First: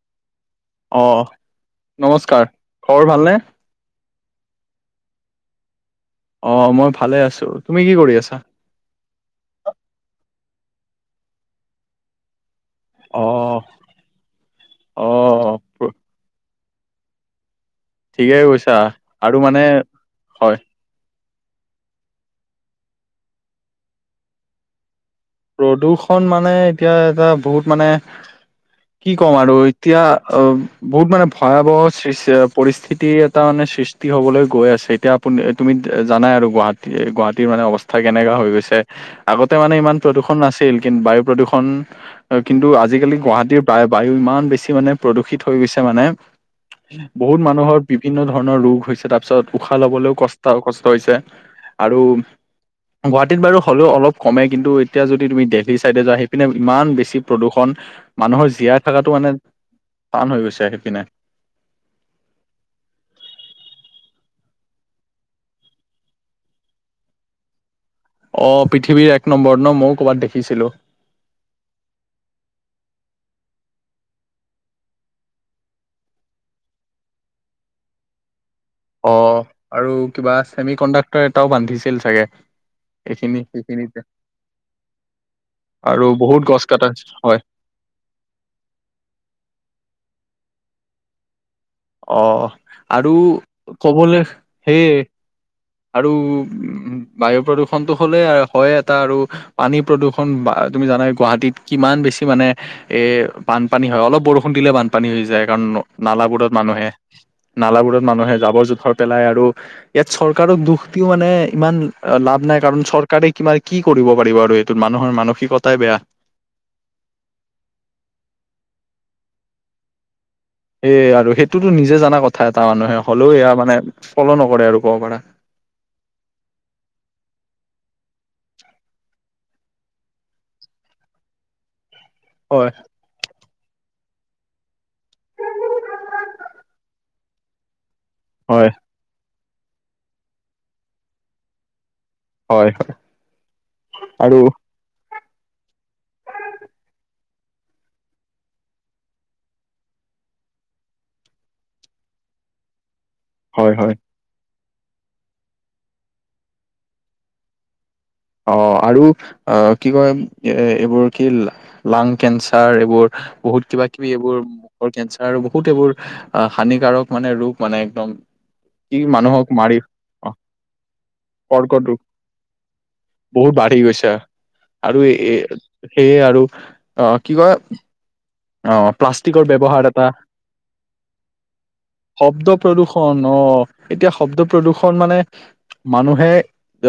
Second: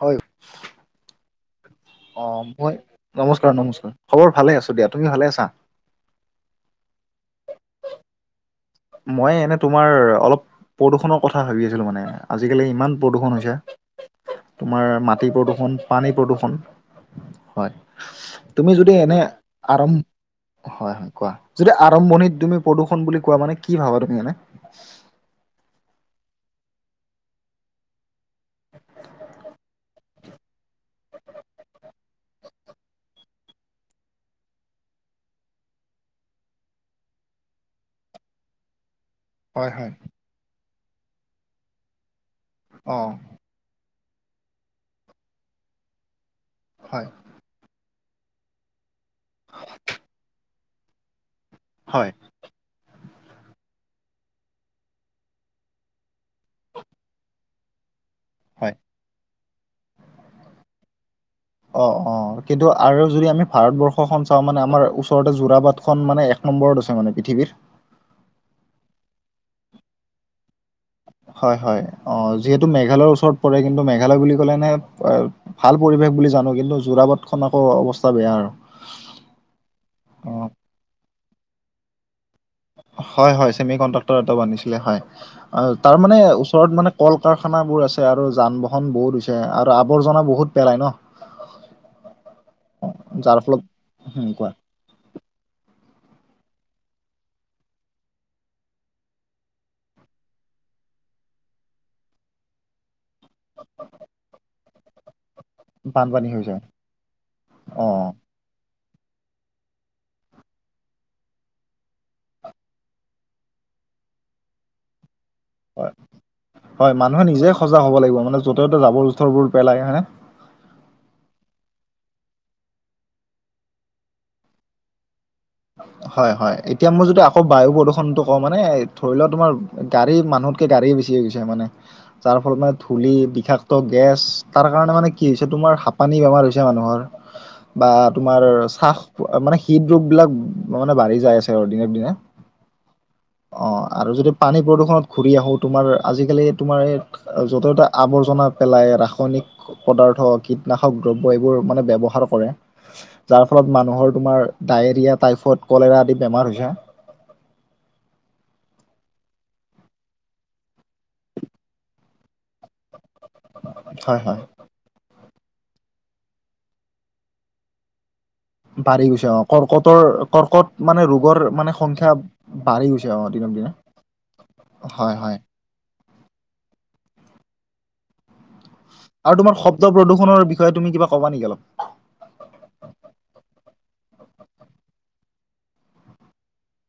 হয় অ অ নমস্কাৰ মই খবৰ ভালনে নমস্কাৰ নমস্কাৰ খবৰ ভালে আছো দিয়া। তুমি ভালে আছা? অঁ মই ভালে আছোঁ। তুমি কি কৰি আছা? মই এনে তোমাৰ অলপ প্ৰদূষণৰ কথা ভাবি আছিলো মানে। আজিকালি ইমান অ প্ৰদূষণ হৈছে তোমাৰ অ মাটি প্ৰদূষণ, পানী প্ৰদূৰষণ হয় ঠিকেই তুমি কৈছা যদি এনে আৰু মানে আৰম্ হয় হয় কোৱা যদি আৰম্ভণিত তুমি প্ৰদূষণ বুলি কোৱা মানে কি ভাবা তুমি এনে? প্ৰদূৰ্ষণ মানে এতিয়া এটা বহুত মানে [unintelligible] কি ক'ম আৰু এতিয়া অ বহুত মানে ভয়াৱহ সিচ অ পৰিস্থিতি এটা মানে সৃষ্টি টি হ'বলৈ গৈ আছে এতিয়া আপুনি তুমি জানাই আৰু গুৱাহাটী গুৱাহাটীৰ মানে অৱস্থা কেনেকা হৈ গৈছে আগতে হয় মানে হয় ইমান প্ৰদূৰ্ষণ নাছিল কিন বায়ু প্ৰদূষণ কিন্তু অ' আজি-কালি গুৱাহাটীত প্ৰায় বায়ু ইমান বেছি মানে প্ৰদূষিত হৈ গৈছে মানে হয় ব- বহুত মানুহৰ বিভিন্ন ধৰণৰ ৰোগ হৈছে তাৰ পিছত উশাহ লবলৈও কষ্ট কষ্ট হৈছে। আৰু হয় গুৱাহাটীত বাৰু হ'লেও অলপ কমে কিন্তু এতিয়া যদি তুমি দেলহি চাইডে যোৱা সেইপিনে ইমান বেছি প্ৰদূষণ মানুহৰ হয়। জীয়াই থকাটো মানে টান হৈ গৈছে সেপিনে অ', অ' কিন্তু আৰু যদি আমি ভাৰতবৰ্ষখন চাওঁ মানে আমাৰ ওচৰতে জোৰা বাটখন মানে এক নম্বৰত আছে মানে পৃথিৱীত। অ পৃথিৱীৰ এক নম্বৰত ন মও ক'ৰবাত দেখিছিলো। হয় হয় অ যিহেতু মেঘালয়ৰ ওচৰত পৰে কিন্তু মেঘালয় বুলি ক'লে নে অ ভাল পৰিৱেশ বুলি জানো কিন্তু যোৰাবাট খন আকৌ অৱস্থা বেয়া। অ', আৰু অ কিবা ছেমি কণ্ডাক্টৰ এটাও বান্ধিছিল চাগে। হয় এইখিনি হয় চেমি সেইখিনিতে কণ্ডাক্টৰ এটা বান্ধিছিলে হয়। অ', তাৰ আৰু মানে বহুত গছ ওচৰত কটা মানে হৈছে। কল হয় কাৰখানা বোৰ আ- ছে আৰু যান-বাহন বহুত হৈছে আৰু আৱৰ্জনা বহুত পেলাই ন। অহ আৰু যাৰ ফলত কবলে হুম কোৱা সেয়ে। আৰু উ বায়ু প্ৰদূষণটো হলে আ হয় এটা আৰু পানী প্ৰদূৰষণ বা তুমি জানাই গুৱাহাটীত কিমান বেছি মানে এ বানপানী হয় অলপ বৰষুণ দিলে বান- পানী হৈ যায় কাৰণ ন বানপানী হৈ নালাবোৰত যায় মানুহে অ নালাবোৰত মানুহে জাবৰ-জোথৰ পেলাই আৰু ইয়াত চৰ- কাৰক দুখ দিও মানে ইমান লাভ নাই কাৰণ চৰকাৰে কিবা কি কৰিব পাৰিব আৰু এইটোত মানুহৰ মানসিক- হয় হয় মানুহে নিজে সজাগ হ'ব লাগিব মানে য'তে ত'তে জাবৰ জোথৰবোৰ পেলায় হয়নে। এ আৰু সেইটোতো নিজে জনা কথা এটা মানুহে হ'লেও এয়া মানে ফল' নকৰে আৰু ক'ব পৰা। হয় হয়, এতিয়া মই যদি আকৌ বায়ু প্ৰদূষণটো কওঁ মানে ধৰি লোৱা তোমাৰ গাড়ী মানুহতকে গাড়ী বেছি হৈ গৈছে মানে যাৰ ফল হয় মানে খুলি বিষাক্ত গেছ তাৰ কাৰণে মানে কি হৈছে তোমাৰ হাঁপানী বেমাৰ হৈছে মানুহৰ। বা তোমাৰ হয় চাহ মানে হৃদ ৰোগ বিলাক মানে বাঢ়ি যাই আছে আৰু দিনে দিনে। হয় অ', আৰু যদি পানী প্ৰদূষণত ঘূৰি আহোঁ তোমাৰ আজি-কালি তোমাৰ ইয়াত য' ত আৱৰ্জনা পেলাই ৰাসায়নিক পদাৰ্থ কীটনাশক দ্ৰব্য এইবোৰ মানে ব্যৱহাৰ কৰে। যাৰ হয় ফলত হয় মানুহৰ তোমাৰ ডায়েৰিয়া টাইফইড কলেৰা আদি বেমাৰ হৈছে। অ', আৰু অ', কি কয় এ এইবোৰ কি লাং কেঞ্চাৰ এইবোৰ বহুত কিবা- কিবি হয় হয় এইবোৰ কেঞ্চাৰ আৰু বহুত এইবোৰ হানিকাৰক মানে ৰোগ মানে একদম। কি বাঢ়ি গৈছে অ মানুহক মাৰি কৰ্কটৰ অ কৰ্কট মানে ৰোগৰ মানে কৰ্কট ৰোগ সংখ্যা বাঢ়ি গৈছে অ'। দিনক বহুত দিনে বাঢ়ি গৈছে আৰু হয় এ হয় সেয়ে আৰু অ', কি কয় অ'। আৰু প্লাষ্টিকৰ তোমাৰ ব্যৱহাৰ শব্দ এটা প্ৰদূষনৰ বিষয়ে তুমি কিবা-কবা নেকি অলপ শব্দ প্ৰদূৰ্ষন আহ এতিয়া শব্দ প্ৰদূৰ্ষন মানে মানুহে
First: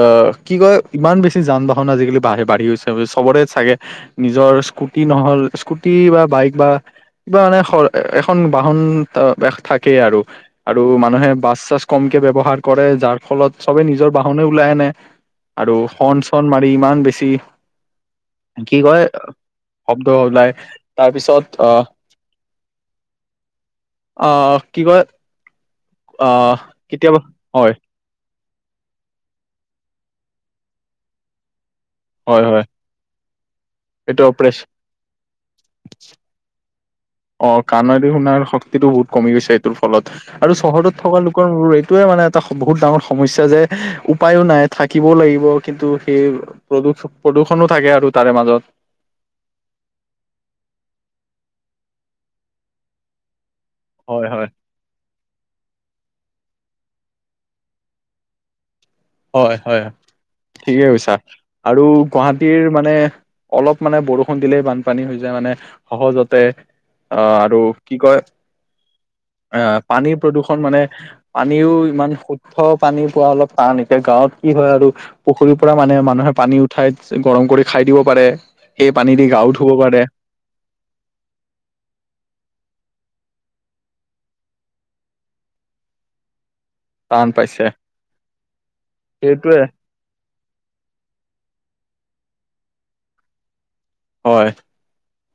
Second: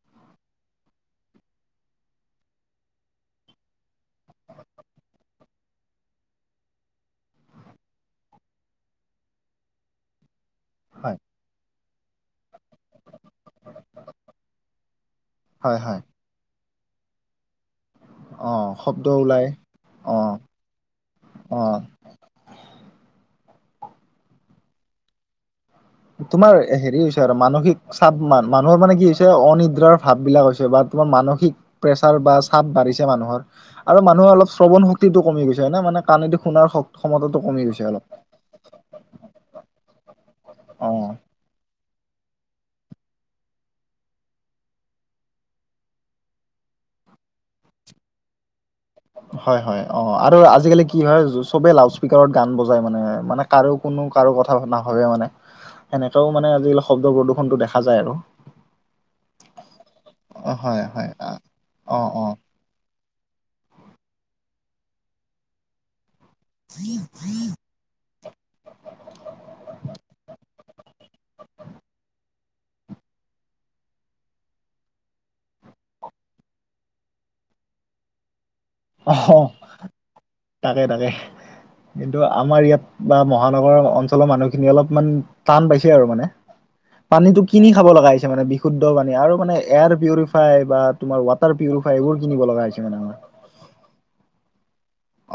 অ কি কয় ইমান বেছি যান বাহন আজিকালি বা বাঢ়ি গৈছে চবৰে চাগে নিজৰ স্কুটি নহল স্কুটি বা বাইক বা কিবা মানে এখন বাহন থাকেই আৰু। আৰু হয় মানুহে বাছ চাছ কমকে ব্যৱহাৰ কৰে যাৰ ফলত চবে নিজৰ বাহনে ওলাই আনে আৰু হয় হয় ফন মাৰি ইমান বেছি অ কি কয় শব্দ ওলাই শব্দ অ ওলাই। তাৰপিছত অ আহ আহ কি কয় তোমাৰ আহ হেৰি কেতিয়াবা হৈছে আৰু হয় মানসিক চাব মানুহৰ মানে কি হৈছে অনিদ্ৰাৰ ভাব বিলাক হৈছে বা তোমাৰ মানসিক প্ৰেচাৰ বা হয় হয় চাপ বাঢ়িছে মানুহৰ আৰু এইটো মানুহে অপ্ৰেচ শ্ৰৱণ শক্তি কমি গৈছে নে মানে টো শুনা শক্তি অ কাণেদি শুনাৰ শক্ত বহুত কমি গৈছে এইটোৰ ফলত আৰু চহৰত অ থকা লোকৰ ম এইটোয়ে মানে এটা বহুত ডাঙৰ সমস্যা যে উপায়ো নাই থাকিবও লাগিব কিন্তু সেই প্ৰদূষ প্ৰদূষণো থাকে আৰু তাৰে মাজত। হয় হয় অ আৰু আজিকালি কি হয় চবে লাউড স্পীকাৰ গান বজাই মানে মানে কাৰো কোনো হয় কাৰো হয় কথা নাভাবে মানে সেনেকাও মানে আজিকালি শব্দৰ প্ৰদূষণটো দেখা যায় আৰু হয় হয়, অ হয় ঠিকে হয় কৈছা আ, আৰু অ অ গুৱাহাটীৰ মানে অলপ মানে বৰষুণ দিলেই বানপানী হৈ যায় মানে সহজতে অ আৰু কি কয়। অ পানীৰ প্ৰদূষণ মানে পানীও ইমান শুদ্ধ পানী পোৱা অলপ তাণ এতিয়া গাঁৱত কি হয় আৰু পুখুৰীৰ পৰা মানে মানুহে পানী উঠাই গৰম কৰি খাই দিব পাৰে। সেই পানী দি অ গা ও ধুব পাৰে। তাকে তাকে কিন্তু আমাৰ ইয়াত বা মহানগৰ অঞ্চলৰ মানুহখিনি অলপমান টান পাইছে আৰু মানে টান পানীটো পাইছে কিনি খাব লগা হৈছে মানে বিশুদ্ধ পানী আৰু মানে সেইটোৱে এয়াৰ পিউৰিফ বা তমাৰ ৱাটাৰ পৰিফাই এইবোৰ কিনিব লগা হৈছে মানে আমাৰ হয়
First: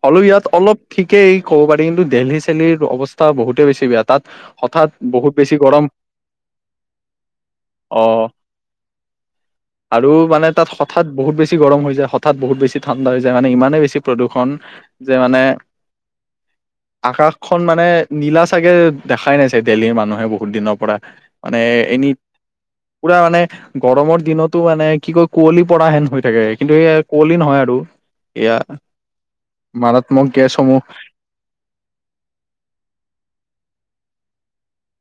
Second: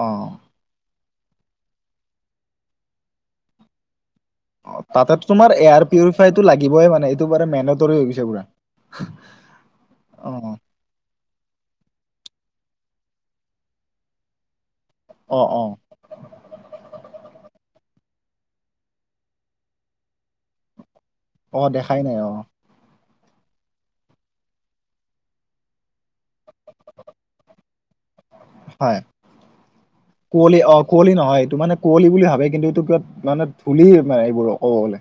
অ আৰু ইয়াত অলপ ঠিকেই, ক'ব পাৰি কিন্তু দিল্লী, চিল্লী অৱস্থা বহুতেই বেছি বেয়া। তাত অ হঠাৎ তাতেটো বহুত তোমাৰ বেছি গৰম এয়াৰ পিউৰিফাইটো লাগিবই মানে এইটো বাৰু মেনেতৰ অ হৈ গৈছে পুৰা। আৰু অ মানে তাত হঠাৎ বহুত বেছি গৰম হৈ যায়, হঠাৎ বহুত বেছি ঠাণ্ডা হৈ যায়, মানে ইমানেই বেছ প্ৰদূষণ যে মানে অ [unintelligible] আকাশখন মানে নীলা চাগে দেখাই নাই চাগে, দেলহীৰ মানুহে বহুত দিনৰ পৰা। মানে অ দেখাই এনি নাই অ পুৰা মানে গৰমৰ দিনতো মানে কি কয় কুঁৱলী পৰা হেন হৈ থাকে, কিন্তু সেইয়া কুঁৱলী নহয় আৰু। এয়া হয়, মাৰাত্মক কুঁৱলী অ গেছসমূহ কুঁৱলী নহয়। এইটো মানে কুঁৱলী বুলি ভাবে, কিন্তু এইটো কাত মানে কুঁৱলীয়ে এইবোৰ কব গলে।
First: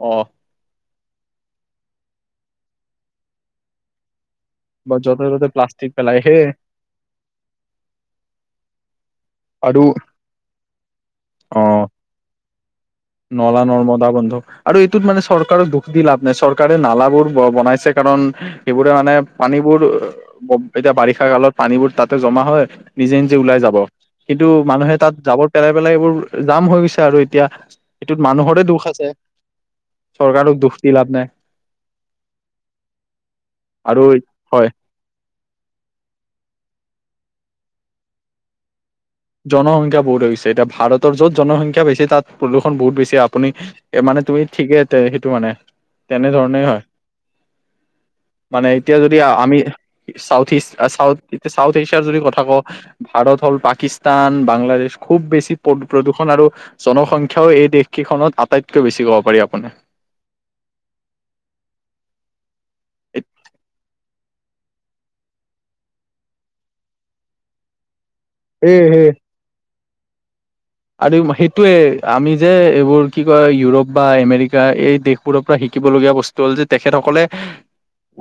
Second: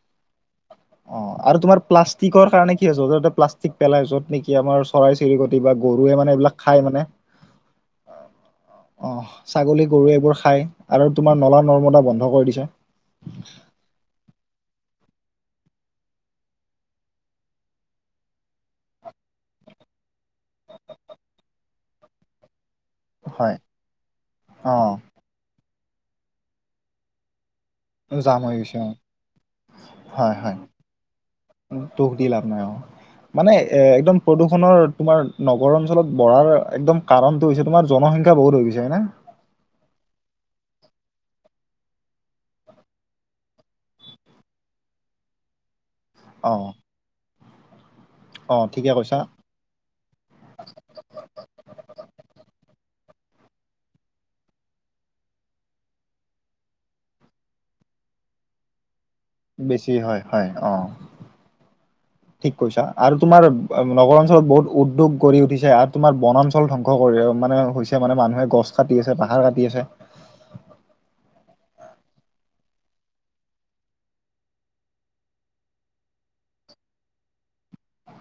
অ অ, আৰু তোমাৰ প্লাষ্টিকৰ কাৰণে কি হৈছে! যত প্লাষ্টিক পেলাই যত নেকি কি আমাৰ বা য'তে ত'তে চৰাই-চিৰিকটি বা প্লাষ্টিক পেলাই গৰুৱে মানে সেই এইবিলাক খায় মানে। অঁ, আৰু ছাগলী গৰু এইবোৰ খাই আৰু তোমাৰ অ নলা-নৰ্মদা বন্ধ কৰি দিছে। নলা- নৰ্মদা বন্ধ, আৰু এইটোত মানে চৰকাৰক দুখ দি লাভ নাই, চৰকাৰে নালাবোৰ বনাইছে কাৰণ সেইবোৰে মানে, পানীবোৰ এতিয়া বাৰিষা কালত পানীবোৰ তাতে জমা হয়। নিজে নিজে হয় ওলাই যাব। কিন্তু অ মানুহে তাত জাৱৰ পেলাই পেলাই এইবোৰ জাম হৈ গৈছে, আৰু এতিয়া এইটোত জাম হৈ মানুহৰে গৈছে দুখ অ আছে। হয়, চৰকাৰক হয়, দুখ দি লাভ নাই দুখ দি লভ নাই অ! মানে এ আৰু একদম হয় প্ৰদূষণৰ তোমাৰ, নগৰ অঞ্চলত বঢ়াৰ একদম কাৰণটো হৈছে তোমাৰ জনসংখ্যা বহুত হৈ গৈছে হয় না! জনসংখ্যা বহুত হৈছে, এতিয়া ভাৰতৰ য'ত জনসংখ্যা বেছি তাত প্ৰদূষণ বহুত বেছি। আপুনি এ মানে তুমি ঠিকে সেইটো মানে অ তেনেধৰণেই হয়। অ মানে, ঠিকে এতিয়া যদি কৈছা আমি চাউথ ইষ্ট, চাউথ চাউথ এছিয়াৰ যদি কথা কওঁ ভাৰত হ'ল পাকিস স্তান, বাংলাদেশ খুব বেছি প্ৰদূষণ আৰু জনসংখ্যাও এই দেশকেইখনত আটাইতকৈ বেছি ক'ব পাৰি। আপোনাৰ বেছি হয়, হয় অ! ঠিক কৈছা, আৰু তোমাৰ নগৰ অঞ্চলত বহুত উদ্যোগ গঢ়ি উঠিছে আৰু তোমাৰ বনাঞ্চল ধ্বংস কৰে, মানে হৈছে মানে মানুহে গছ উম কাটি হম আছে, পাহাৰ কাটি আছে, আৰু সেইটোৱে আমি যে এইবোৰ কি কয় ইউৰোপ বা এমেৰিকা এই দেশবোৰৰ পৰা শিকিবলগীয়া বস্তু তল যে তেখেতসকলে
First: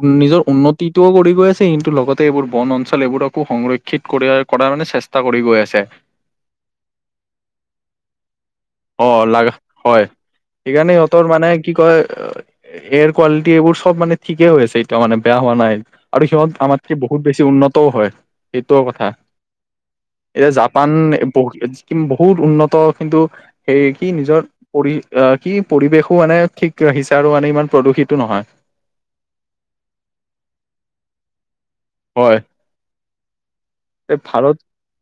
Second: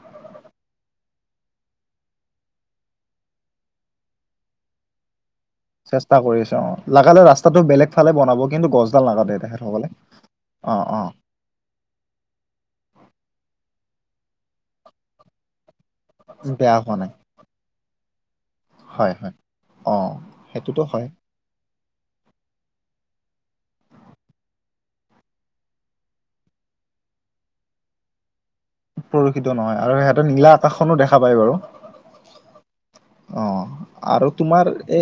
উ, নিজৰ উন্নতিটোও কৰি গৈ আছে, কিন্তু লগতে এইবোৰ বন অঞ্চল এইবোৰকো সংৰক্ষ থিক কৰিয়াৰ, কৰাৰ মানে চেষ্টা কৰি গৈ আছে। চেষ্টা কৰি আছে অ, লাগালে ৰাস্তাটো বেলেগ ফালে বনাব। কিন্তু গছডাল অ নাকাটে লা তেখেতসকলে হয়, অ সেইকাৰণে অ সিহঁতৰ মানে কি কয় এয়াৰ কোৱালিটি এইবোৰ চব মানে ঠিকেই হৈ আছে এতিয়াও মানে বেয়া হোৱা নাই। আৰু সিহঁত বেয়া আমাতকে হোৱা নাই বহুত বেছি উন্নত হয়, সেইটোও কথা হয় হয় অ এতিয়া সেইটোতো জাপান হয় ব কি বহুত উন্নত, কিন্তু সেই কি নিজৰ পৰি আহ, কি পৰিৱেশো মানে ঠিক ৰাখিছে, আৰু মানে ইমান প্ৰদূষিতো নহয়। প্ৰদূষিত নহয়, আৰু সিহঁতৰ নীলা আকাশখনো দেখা পায় বাৰু। হয়! অ, আৰু ভাৰত তোমাৰ এ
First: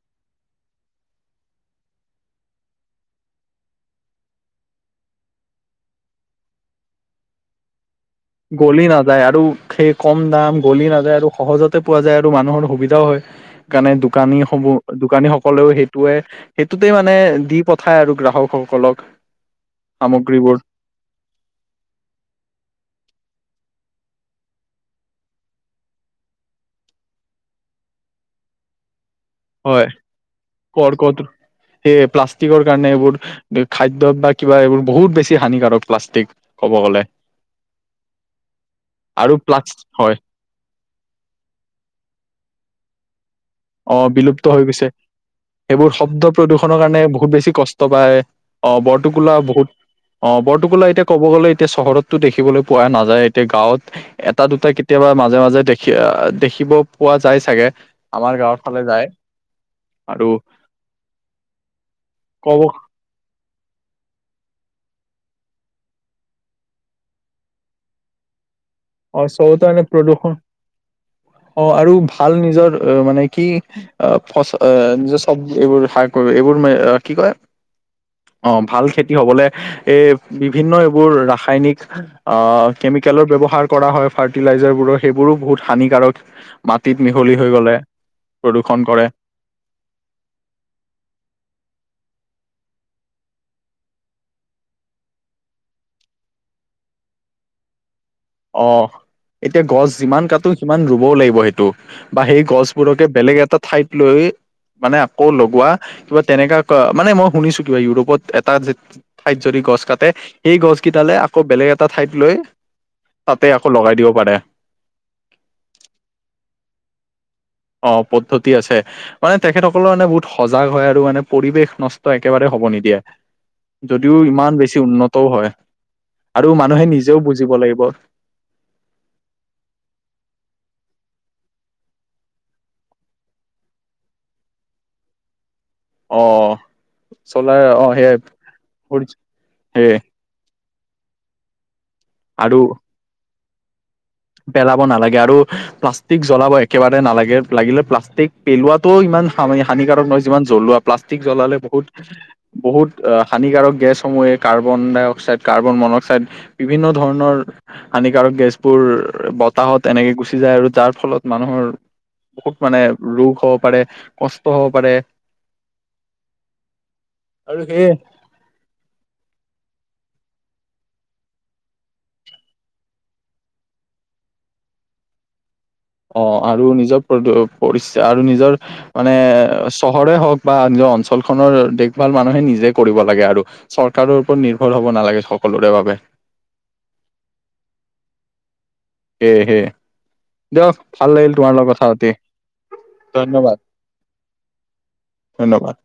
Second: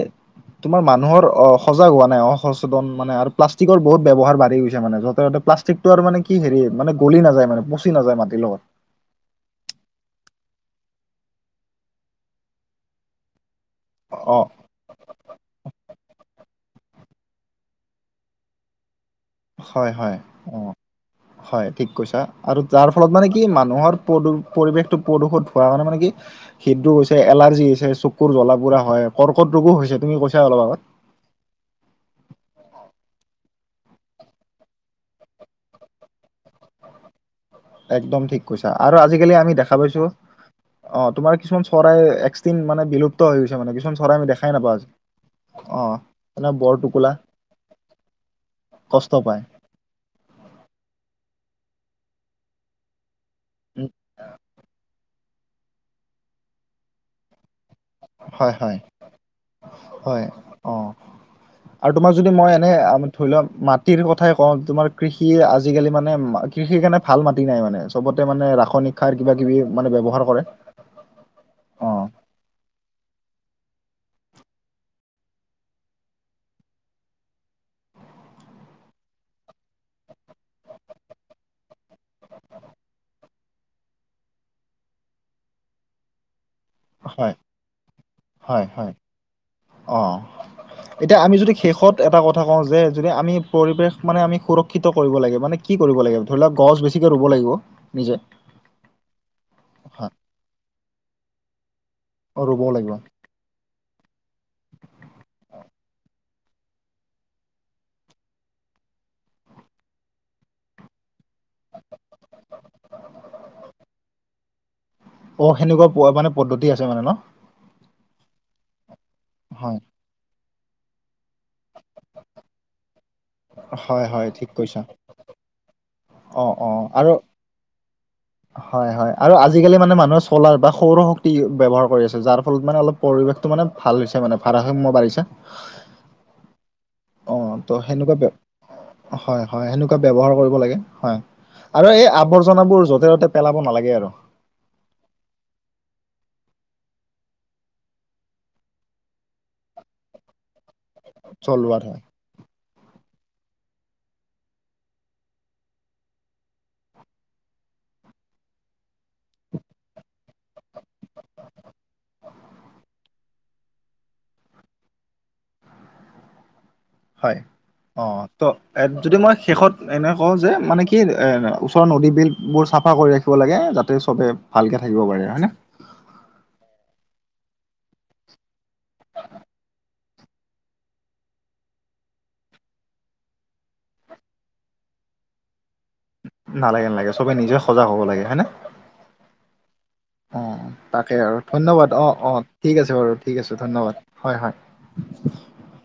তোমাৰ মানুহৰ অ সজাগ হোৱা নাই অসচেতন মানে আৰু প্লাষ্টিক বহুত ব্যৱহাৰ বাঢ়ি গৈছে মান যতে ততে প্লাষ্ টিক আৰু মানে কি হেৰি মানে গলি নাযায় মানে পচি নাযায় মান গলি নাযায় আৰু সেই কম দাম গলি নাযায় আৰু সহজতে পোৱা যায় আৰু মানুহৰ সুবিধাও হয় কাৰণে অ দোকানী সমূহ দোকানী সকলেও সেইটোৱে সেইটোতে মানে দি পঠায় আৰু গ্ৰাহকসকলক হয় হয় সামগ্ৰীবোৰ অ হয় ঠিক কৈছা আৰু যাৰ ফলত মানে কি মানুহৰ পৰিৱেশটো প্ৰদূষত হোৱা কাৰণে মানে কি হৃদ ৰোগ হৈছে এলাৰ্জি হৈছে চকুৰ জ্বলা পোৰা হয় কৰ্কট ৰোগো হৈছে তুমি কৈছা অলপ আগত আৰু ক'ত সেয়ে প্লাষ্টিকৰ কাৰণে এইবোৰ খাদ্য বা কিবা এইবোৰ বহুত বেছি হানিকাৰক প্লাষ্টিক ক'ব গ'লে একদম ঠিক কৈছা আৰু আজিকালি আমি প্লাছ দেখা পাইছো হয় অ তোমাৰ কিছুমান চৰাই এক্সিট মানে বিলুপ্ত হৈ গৈছে মানে কিছুমান অ চৰাই আমি বিলুপ্ত দেখাই হৈ নাপাওঁ আজি গৈছে অ সেইবোৰ শব্দ এনে বৰ প্ৰদূষণৰ কাৰণে টোকোলা বহুত বেছি কষ্ট পায় অ কষ্ট বৰটোকোলা পায় বহুত অ বৰটোকোলা এতিয়া ক'ব গলে এতিয়া চহৰতো দেখিবলৈ পোৱা নাযায় এতিয়া গাঁৱত এটা দুটা কেতিয়াবা মাজে মাজে দেখি দেখিব পোৱা যায় চাগে আমাৰ হয় হয় গাঁৱত হয় অ আৰু তোমাৰ যদি মই ক'ব এনে ধৰি লোৱাক মাটিৰ কথাই কওঁ তোমাৰ কৃষি আজিকালি মানে কৃষিৰ কাৰণে ভাল মাটি নাই মানে চবতে মানে ৰাসায়নিক সাৰ অ কিবা কিবি চবতে মানে ব্যৱহাৰ প্ৰদূষণ কৰে অ আৰু ভাল নিজৰ মানে কি আহ ফচল যে চব্জি এইবোৰ শাক এইবোৰ মা কি কয় অ ভাল খেতি হবলে এই বিভিন্ন এইবোৰ ৰাসায়নিক আহ কেমিকেলৰ ব্যৱহাৰৰ কৰা হয় ফাৰ্টি লাইজাৰবোৰৰ সেইবোৰো বহুত হানিকাৰক মাটিত হয় মিহলি হৈ গ'লে হয় প্ৰদূষণ হয় কৰে অ এতিয়া আমি যদি শেষত এটা কথা কওঁ যে যদি আমি পৰিৱেশ মানে আমি সুৰ ক্ষিত কৰিব লাগে মানে কি কৰিব লাগিব ধৰি লওক গছ বেছিকে ৰুব লাগিব নিজে অ এতিয়া গছ হয় যিমান কাটো সিমান ৰুবও লাগিব সেইটো বা অ সেই ৰুবও লাগিব গছবোৰকে বেলেগ এটা ঠাইত লৈ মানে আকৌ লগোৱা কিবা তেনেকা মানে মই শুনিছো কিবা ইউৰোপত এটা ঠাইত যদি গছ কাটে সেই গছ কেইটালে আকৌ বেলেগ এটা ঠাইত লৈ তাতে আকৌ লগাই দিব পাৰে অ সেনেকুৱা মানে পদ্ধতি আছে মানে ন অ পদ্ধতি আছে মানে হয় তেখেতসকলৰ মানে বহুত সজাগ হয় আৰু মানে পৰিৱেশ নষ্ট একেবাৰে হব নিদিয়ে হয় যদিও হয় ঠিক ইমান বেছি কৈছা উন্নতও হয় অ আৰু অ মানুহে আৰু নিজেও বুজিব লাগিব হয় হয় আৰু আজিকালি মানে মানুহে চ'লাৰ বা সৌৰ শক্তি ব্যৱহাৰ কৰি আছে যাৰ ফলত মানে অলপ পৰিৱেশটো মানে ভাল হৈছে মানে ভাৰা সাম্য বাঢ়িছে অ অ চ'লাৰ ত অ', সেনে সেয়াই কোৱা ব্য হয় হয় সেয়ে সেনেকুৱা ব্যৱহাৰ কৰিব লাগে হয় আৰু এই আৰু আৱৰ্জনাবোৰ য'তে ত'তে পেলাব নালাগে আৰু পেলাব নালাগে আৰু প্লাষ্টিক জ্বলাব একেবাৰে নালাগে লাগিলে প্লাষ্টিক পেলোৱাটোও ইমান হানি-হানিকাৰক নহয়, যিমান জ্বলোৱা। প্লাষ্টিক জ্বলালে জ্বলোৱাত বহুত হয় [unintelligible] বহুত হানিকাৰক গেছসমূহে কাৰ্বন-ডাই-অক্সাইড, কাৰ্বন-মন-অক্সাইড [unintelligible] বিভিন্ন ধৰণৰ হানিকাৰক গেছবোৰ [unintelligible] বতাহত এনেকে গুচি যায় আৰু যাৰ ফলত মানুহৰ [unintelligible] বহুত মানে ৰোগ হ'ব পাৰে, কষ্ট হ'ব পাৰে। [unintelligible] হয়। আৰু সেয়ে অঁ! [unintelligible] ত এ যদি মই শেষত এনে কওঁ যে মানে কি এ ওচৰৰ নদী, বিলবোৰ চাফা কৰি ৰাখ [unintelligible] ৰাখিব লাগে যাতে চবে ভালকৈ থাকিব পাৰে। হয়নে? [unintelligible] অ আৰু নিজৰ [unintelligible] পৰিচয় আৰু নিজৰ মানে চহৰে হওক বা নিজৰ অঞ্চলখনৰ দেখ ভাল মানুহে নিজে কৰিব লাগে আৰু। [inaudible] চৰকাৰৰ ওপৰত নিৰ্ভৰ হব নালাগে সকলোৰে বাবে। [unintelligible] নালাগে-নালাগে। সবে নিজে সজাগ হ'ব লাগে, হয় নে? [inaudible] সেইয়ে হে [unintelligible] অঁ তাকে আৰু কথা ধন্যবাদ। পাতি অঁ-অঁ! ঠিক আছে বাৰু, ঠিক আছে ধন্যবাদ। হয়-হয়। [inaudible] ধন্যবাদ। [unintelligible]